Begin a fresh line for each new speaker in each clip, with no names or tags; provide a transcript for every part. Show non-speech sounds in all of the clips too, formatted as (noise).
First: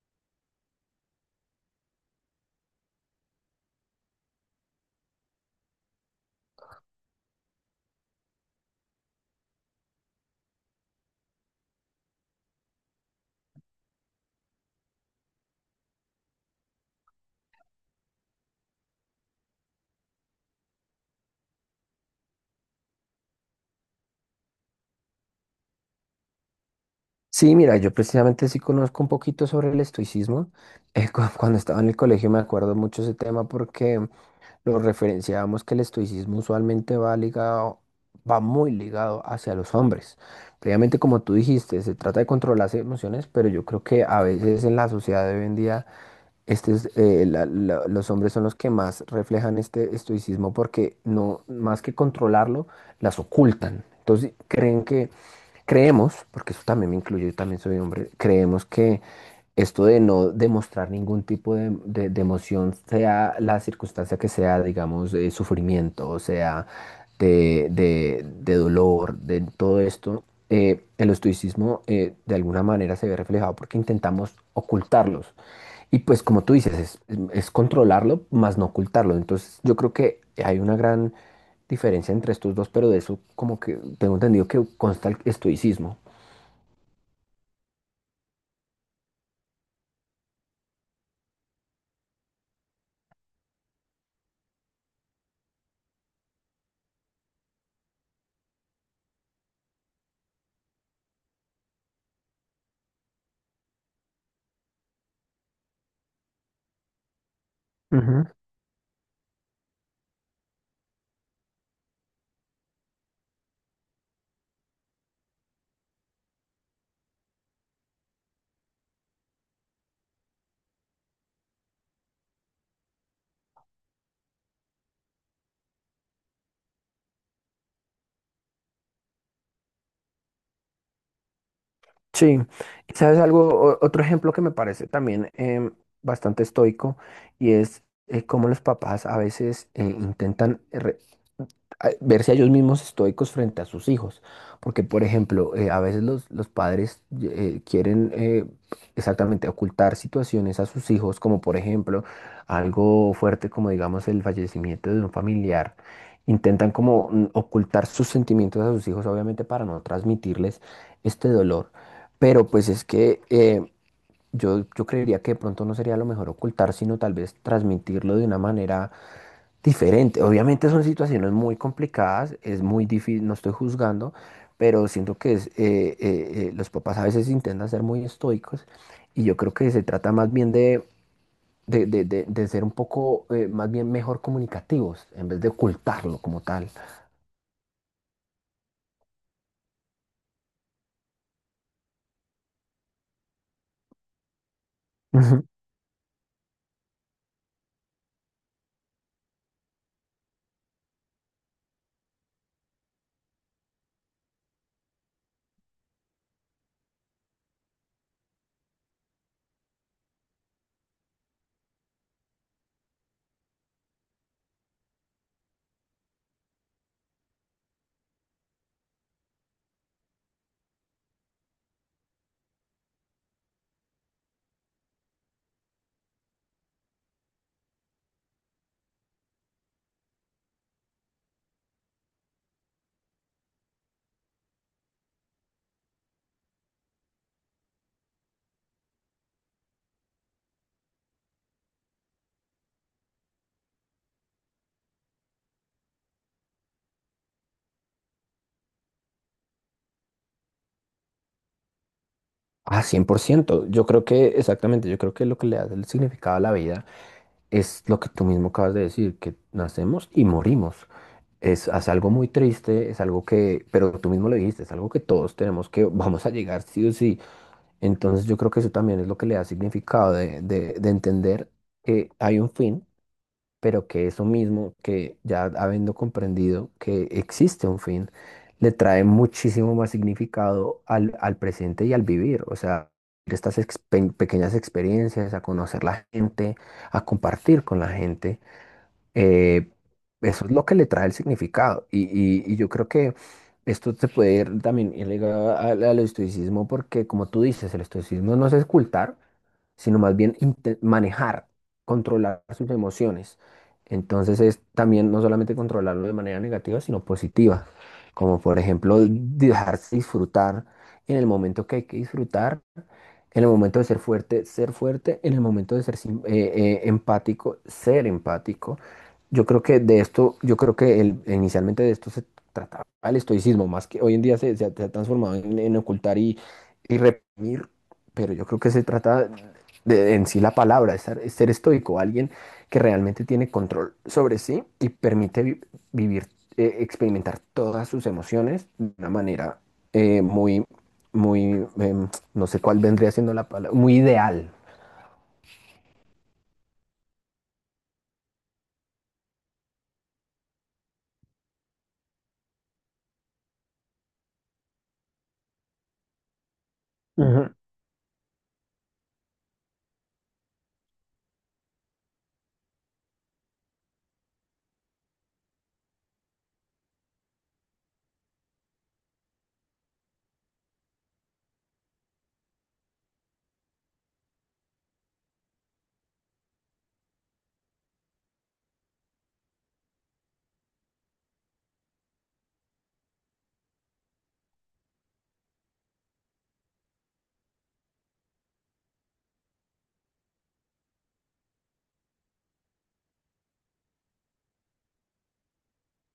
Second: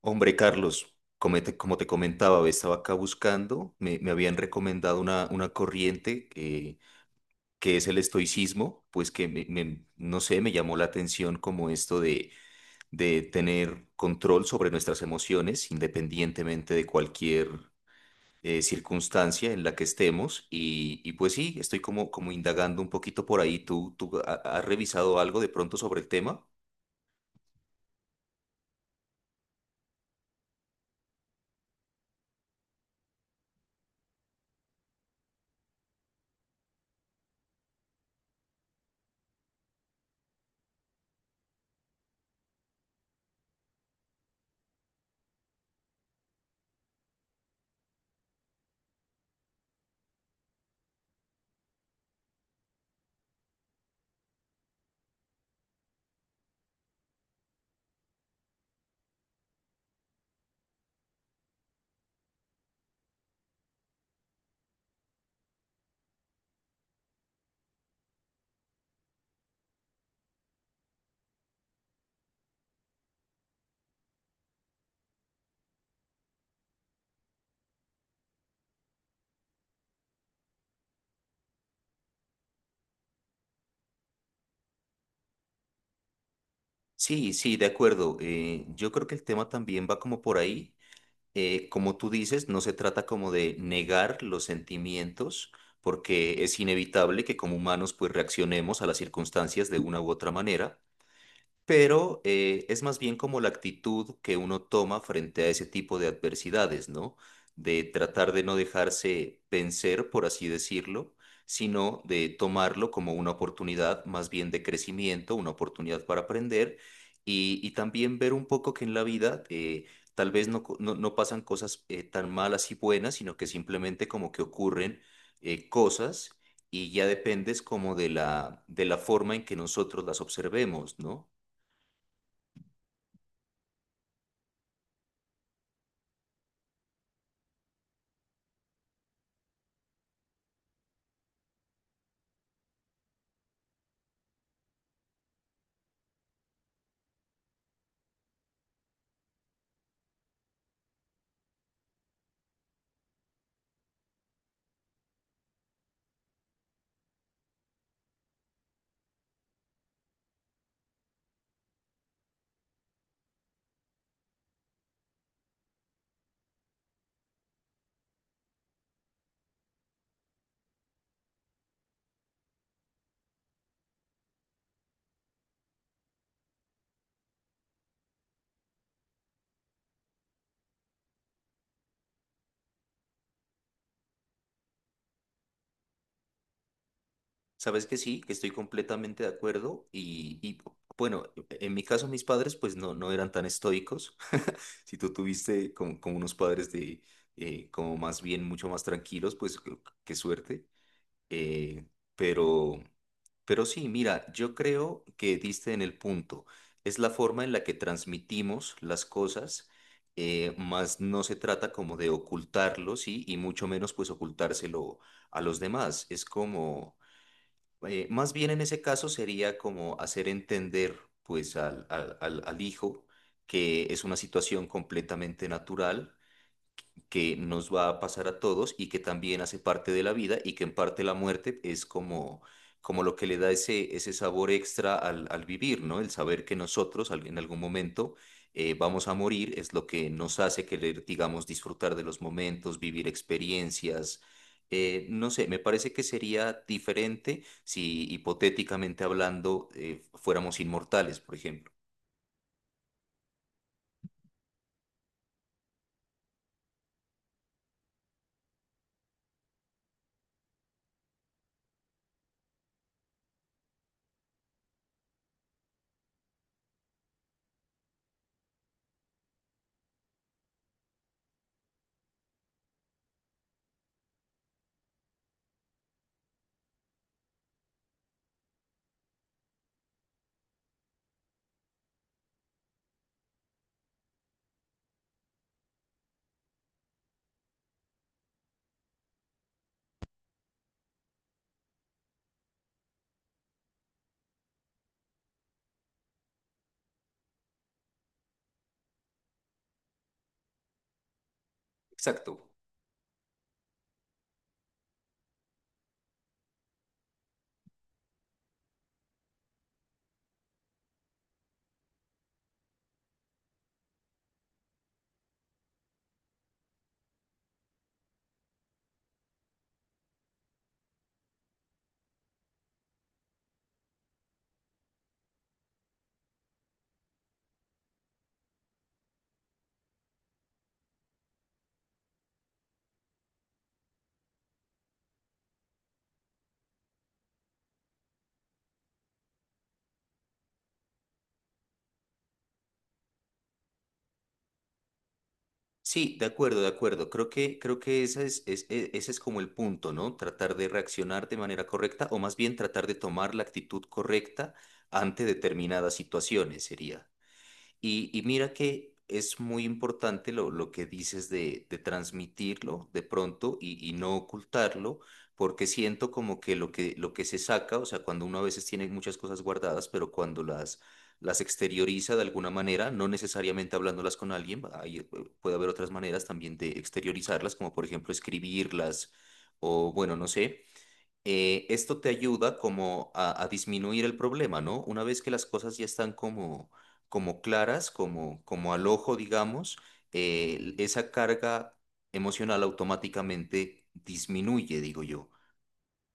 Hombre, Carlos, como te comentaba, estaba acá buscando, me habían recomendado una corriente que es el estoicismo, pues que no sé, me llamó la atención como esto de tener control sobre nuestras emociones independientemente de cualquier circunstancia en la que estemos. Y pues sí, estoy como indagando un poquito por ahí. Has revisado algo de pronto sobre el tema?
Sí, mira, yo precisamente sí conozco un poquito sobre el estoicismo. (laughs) Cuando estaba en el colegio me acuerdo mucho ese tema porque lo referenciábamos que el estoicismo usualmente va muy ligado hacia los hombres. Previamente, como tú dijiste, se trata de controlar las emociones, pero yo creo que a veces en la sociedad de hoy en día los hombres son los que más reflejan este estoicismo porque no, más que controlarlo, las ocultan. Entonces creemos, porque eso también me incluye, yo también soy hombre, creemos que esto de no demostrar ningún tipo de, de emoción, sea la circunstancia que sea, digamos, sufrimiento, o sea, de, de dolor, de todo esto, el estoicismo de alguna manera se ve reflejado porque intentamos ocultarlos. Y pues como tú dices, es controlarlo, más no ocultarlo. Entonces yo creo que hay una gran diferencia entre estos dos, pero de eso como que tengo entendido que consta el estoicismo.
Sí, sí, de acuerdo. Yo creo que el tema también va como por ahí. Como tú dices, no se trata como de negar los sentimientos, porque es inevitable que como humanos pues reaccionemos a las circunstancias de una u otra manera, pero es más bien como la actitud que uno toma frente a ese tipo de adversidades, ¿no? De tratar de no dejarse vencer, por así decirlo, sino de tomarlo como una oportunidad más bien de crecimiento, una oportunidad para aprender y también ver un poco que en la vida... tal vez no pasan cosas tan malas y buenas, sino que simplemente como que ocurren cosas, y ya dependes como de de la forma en que nosotros las observemos, ¿no?
Sí, y sabes algo, otro ejemplo que me parece también bastante estoico y es cómo los papás a veces intentan verse a ellos mismos estoicos frente a sus hijos, porque por ejemplo, a veces los padres quieren exactamente ocultar situaciones a sus hijos, como por ejemplo algo fuerte como digamos el fallecimiento de un familiar, intentan como ocultar sus sentimientos a sus hijos, obviamente para no transmitirles este dolor. Pero pues es que yo creería que de pronto no sería lo mejor ocultar, sino tal vez transmitirlo de una manera diferente. Obviamente son situaciones muy complicadas, es muy difícil, no estoy juzgando, pero siento que los papás a veces intentan ser muy estoicos y yo creo que se trata más bien de ser un poco más bien mejor comunicativos en vez de ocultarlo como tal.
Sabes que sí, que estoy completamente de acuerdo y, bueno, en mi caso mis padres pues no, no eran tan estoicos. (laughs) Si tú
Ujú.
tuviste como, como unos padres de como más bien mucho más tranquilos, pues qué suerte. Eh, pero, pero sí, mira, yo creo que diste en el punto. Es la forma en la que transmitimos las cosas, más no se trata como de ocultarlo, sí, y mucho menos pues ocultárselo a los demás. Es como más bien en ese caso sería como hacer entender pues al hijo que es una situación completamente natural que nos va a pasar a todos y que también hace parte de la vida, y que en parte la muerte es como, como lo que le da ese sabor extra al vivir, ¿no? El saber que nosotros en algún momento vamos a morir es lo que nos hace querer, digamos, disfrutar de los momentos, vivir experiencias. No sé, me parece que sería diferente si hipotéticamente hablando fuéramos inmortales, por ejemplo.
Ah, 100%. Yo creo que, exactamente, yo creo que lo que le da el significado a la vida es lo que tú mismo acabas de decir, que nacemos y morimos. Es algo muy triste, es algo que, pero tú mismo lo dijiste, es algo que todos tenemos que, (laughs) vamos a llegar sí o sí. Entonces yo creo que eso también es lo que le da significado de, de entender que hay un fin pero que eso mismo, que ya habiendo comprendido que existe un fin, le trae muchísimo más significado al presente y al vivir, o sea, estas pequeñas experiencias, a conocer la gente, a compartir con la gente, eh, eso es lo que le trae el significado. Y yo creo que esto se puede ir también ir ligado al estoicismo, porque como tú dices, el estoicismo no es ocultar, sino más bien manejar,
Exacto.
controlar sus emociones. Entonces es también no solamente controlarlo de manera negativa, sino positiva, como por ejemplo dejarse disfrutar en el momento que hay que disfrutar, en el momento de ser fuerte, en el momento de ser empático, ser empático. Yo creo que de esto, yo creo que el, inicialmente de esto se trataba el estoicismo, más que hoy en día se ha transformado en ocultar y reprimir, pero yo creo que se trata en sí la palabra, ser estoico, alguien que realmente tiene control sobre sí y permite vivir, experimentar todas sus emociones de una manera muy, muy, no sé cuál vendría siendo la palabra, muy ideal.
Sí, de acuerdo, de acuerdo. Creo que ese ese es como el punto, ¿no? Tratar de reaccionar de manera correcta, o más bien tratar de tomar la actitud correcta ante determinadas situaciones sería. Y mira que es muy importante lo que dices de transmitirlo de pronto y no ocultarlo, porque siento como que lo que se saca, o sea, cuando uno a veces tiene muchas cosas guardadas, pero cuando las exterioriza de alguna manera, no necesariamente hablándolas con alguien, ahí puede haber otras maneras también de exteriorizarlas, como por ejemplo escribirlas o bueno, no sé, esto te ayuda como a disminuir el problema, ¿no? Una vez que las cosas ya están como, como claras, como, como al ojo, digamos, esa carga emocional automáticamente disminuye, digo yo.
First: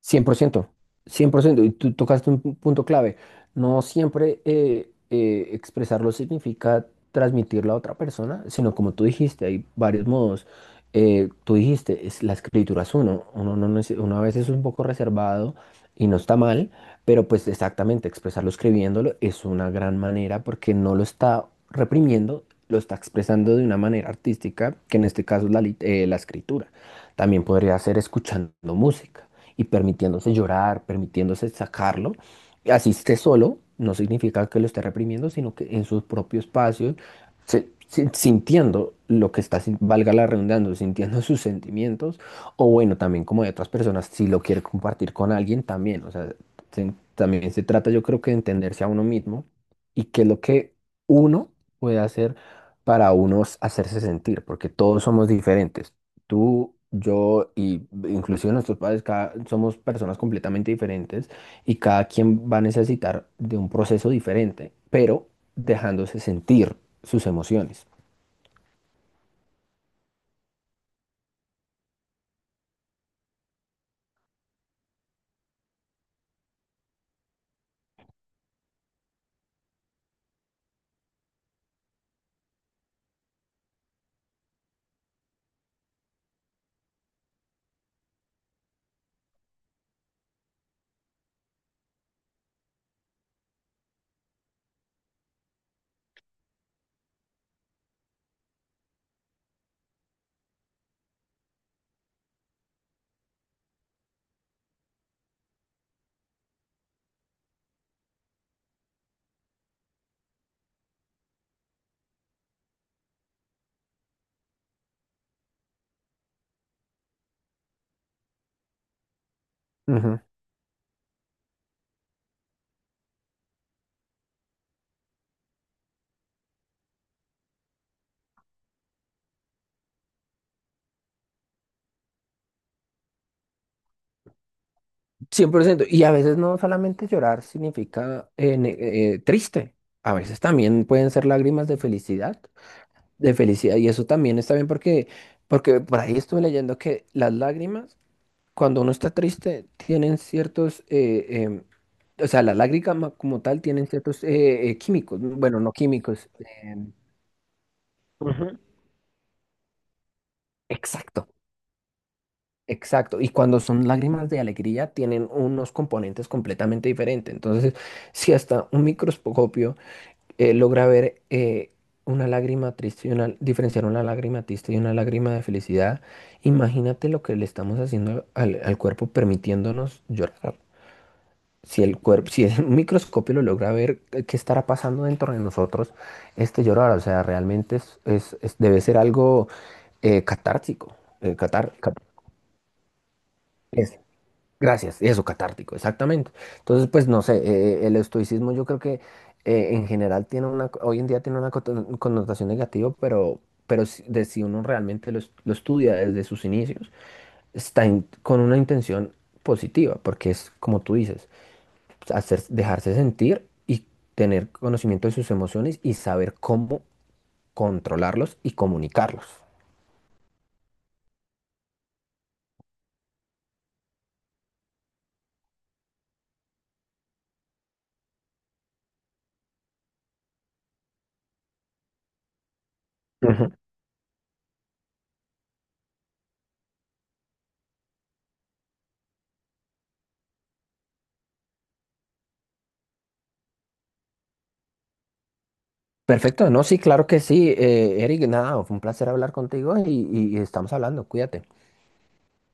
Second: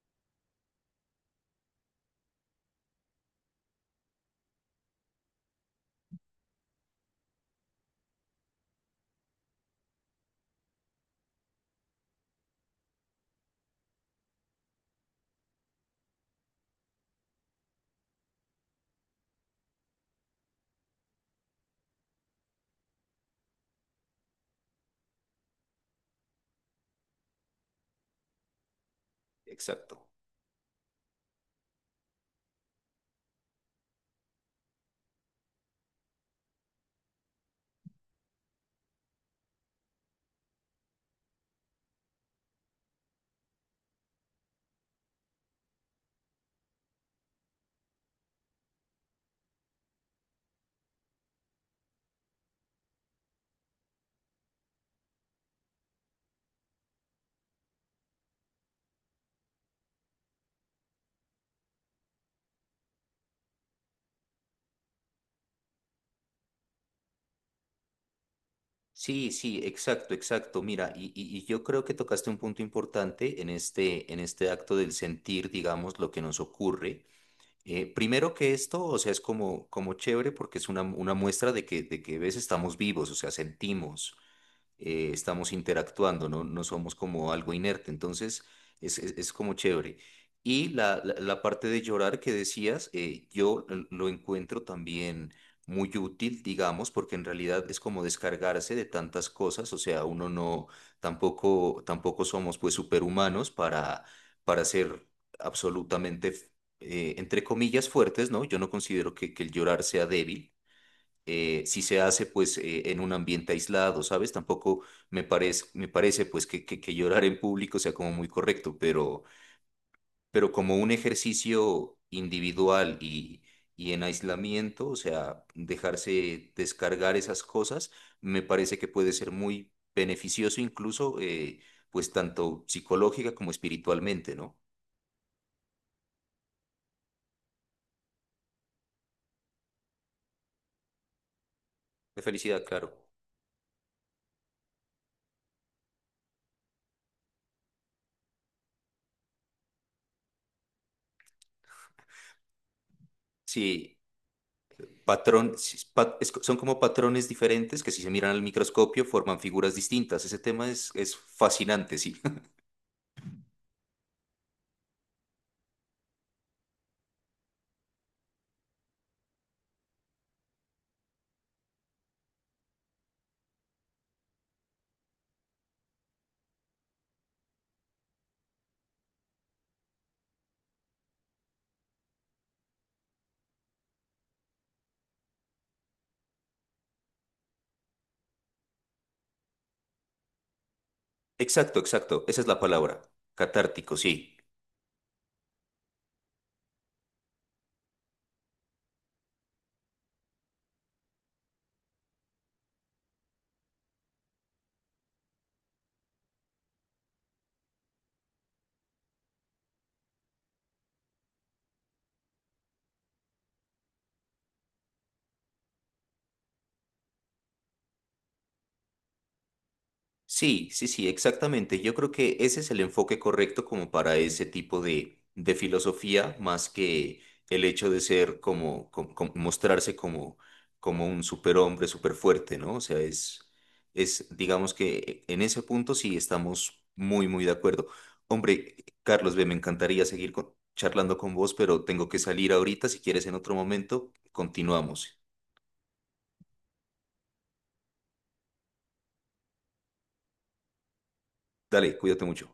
Cien por ciento, 100% y tú tocaste un punto clave. No siempre expresarlo significa transmitirlo a otra persona, sino como tú dijiste, hay varios modos. Tú dijiste, la escritura es uno, no, uno a veces es un poco reservado y no está mal, pero pues exactamente, expresarlo escribiéndolo es una gran manera porque no lo está reprimiendo, lo está expresando de una manera artística, que en este caso es la escritura. También podría ser escuchando música y
Exacto.
permitiéndose llorar, permitiéndose sacarlo. Y así esté solo, no significa que lo esté reprimiendo, sino que en su propio espacio, sintiendo lo que está, valga la redundancia, sintiendo sus sentimientos, o bueno, también como de otras personas, si lo quiere compartir con alguien, también, o sea, también se trata, yo creo que de entenderse a uno mismo y qué es lo que uno puede hacer para unos hacerse sentir, porque todos somos diferentes. Tú, yo y inclusive nuestros padres somos personas completamente diferentes y cada quien va a necesitar de un proceso diferente, pero dejándose sentir sus emociones.
Sí, sí, exacto, exacto. Mira, y, y yo creo que tocaste un punto importante en este acto del sentir, digamos, lo que nos ocurre. Primero que esto, o sea, es como, como chévere porque es una muestra de que ves, estamos vivos, o sea, sentimos estamos interactuando, ¿no? No somos como algo inerte, entonces es, es como chévere. Y la, la parte de llorar que decías, yo lo encuentro también muy útil, digamos, porque en realidad es como descargarse de tantas cosas, o sea, uno no, tampoco, tampoco somos pues superhumanos para ser absolutamente, entre comillas, fuertes, ¿no? Yo no considero que el llorar sea débil si se hace pues en un ambiente aislado, ¿sabes? Tampoco me parece pues que llorar en público sea como muy correcto,
Ujú.
pero como un ejercicio individual y en aislamiento, o sea, dejarse descargar esas cosas, me parece que puede ser muy beneficioso incluso pues tanto psicológica como espiritualmente, ¿no?
100%. Y a veces no solamente llorar significa triste, a veces también pueden ser lágrimas de
De
felicidad,
felicidad, claro.
de felicidad. Y eso también está bien porque, por ahí estuve leyendo que las lágrimas cuando uno está triste, tienen ciertos, o sea, la lágrima como tal tienen
Sí.
ciertos químicos, ¿no?
Patrón,
Bueno, no químicos.
son como
em,
patrones diferentes que si se miran al
Ujú.
microscopio forman figuras distintas. Ese tema es
Exacto,
fascinante, sí.
exacto. Y cuando son lágrimas de alegría, tienen unos componentes completamente diferentes. Entonces, si hasta un microscopio logra ver una lágrima triste y diferenciar una lágrima triste y una lágrima de felicidad, imagínate lo que le estamos haciendo al cuerpo permitiéndonos llorar. Si el (laughs) microscopio lo logra ver qué estará pasando dentro de nosotros, este llorar, o sea, realmente debe ser algo catártico.
(laughs) Exacto, exacto. Esa es la palabra. Catártico,
Es-
sí.
Gracias, eso, catártico, exactamente. Entonces, pues no sé, el estoicismo yo creo que en general tiene hoy en día tiene una connotación negativa, pero si uno realmente lo estudia desde sus inicios, está con una intención positiva, porque es como tú dices dejarse sentir y tener conocimiento de sus emociones y saber cómo controlarlos y comunicarlos.
Sí, sí, sí, exactamente. Yo creo que ese es el enfoque correcto como para ese tipo de filosofía, más que el hecho de ser como, mostrarse como, como un superhombre, superfuerte, ¿no? O sea,
Ujú.
es, digamos que en ese punto sí estamos muy, muy de acuerdo. Hombre, Carlos, ve, me encantaría seguir charlando con vos, pero tengo que salir ahorita. Si quieres, en otro momento, continuamos.
Perfecto, no, sí, claro que sí. Eric, nada, fue un placer hablar contigo y estamos hablando, cuídate.
Dale, cuídate mucho.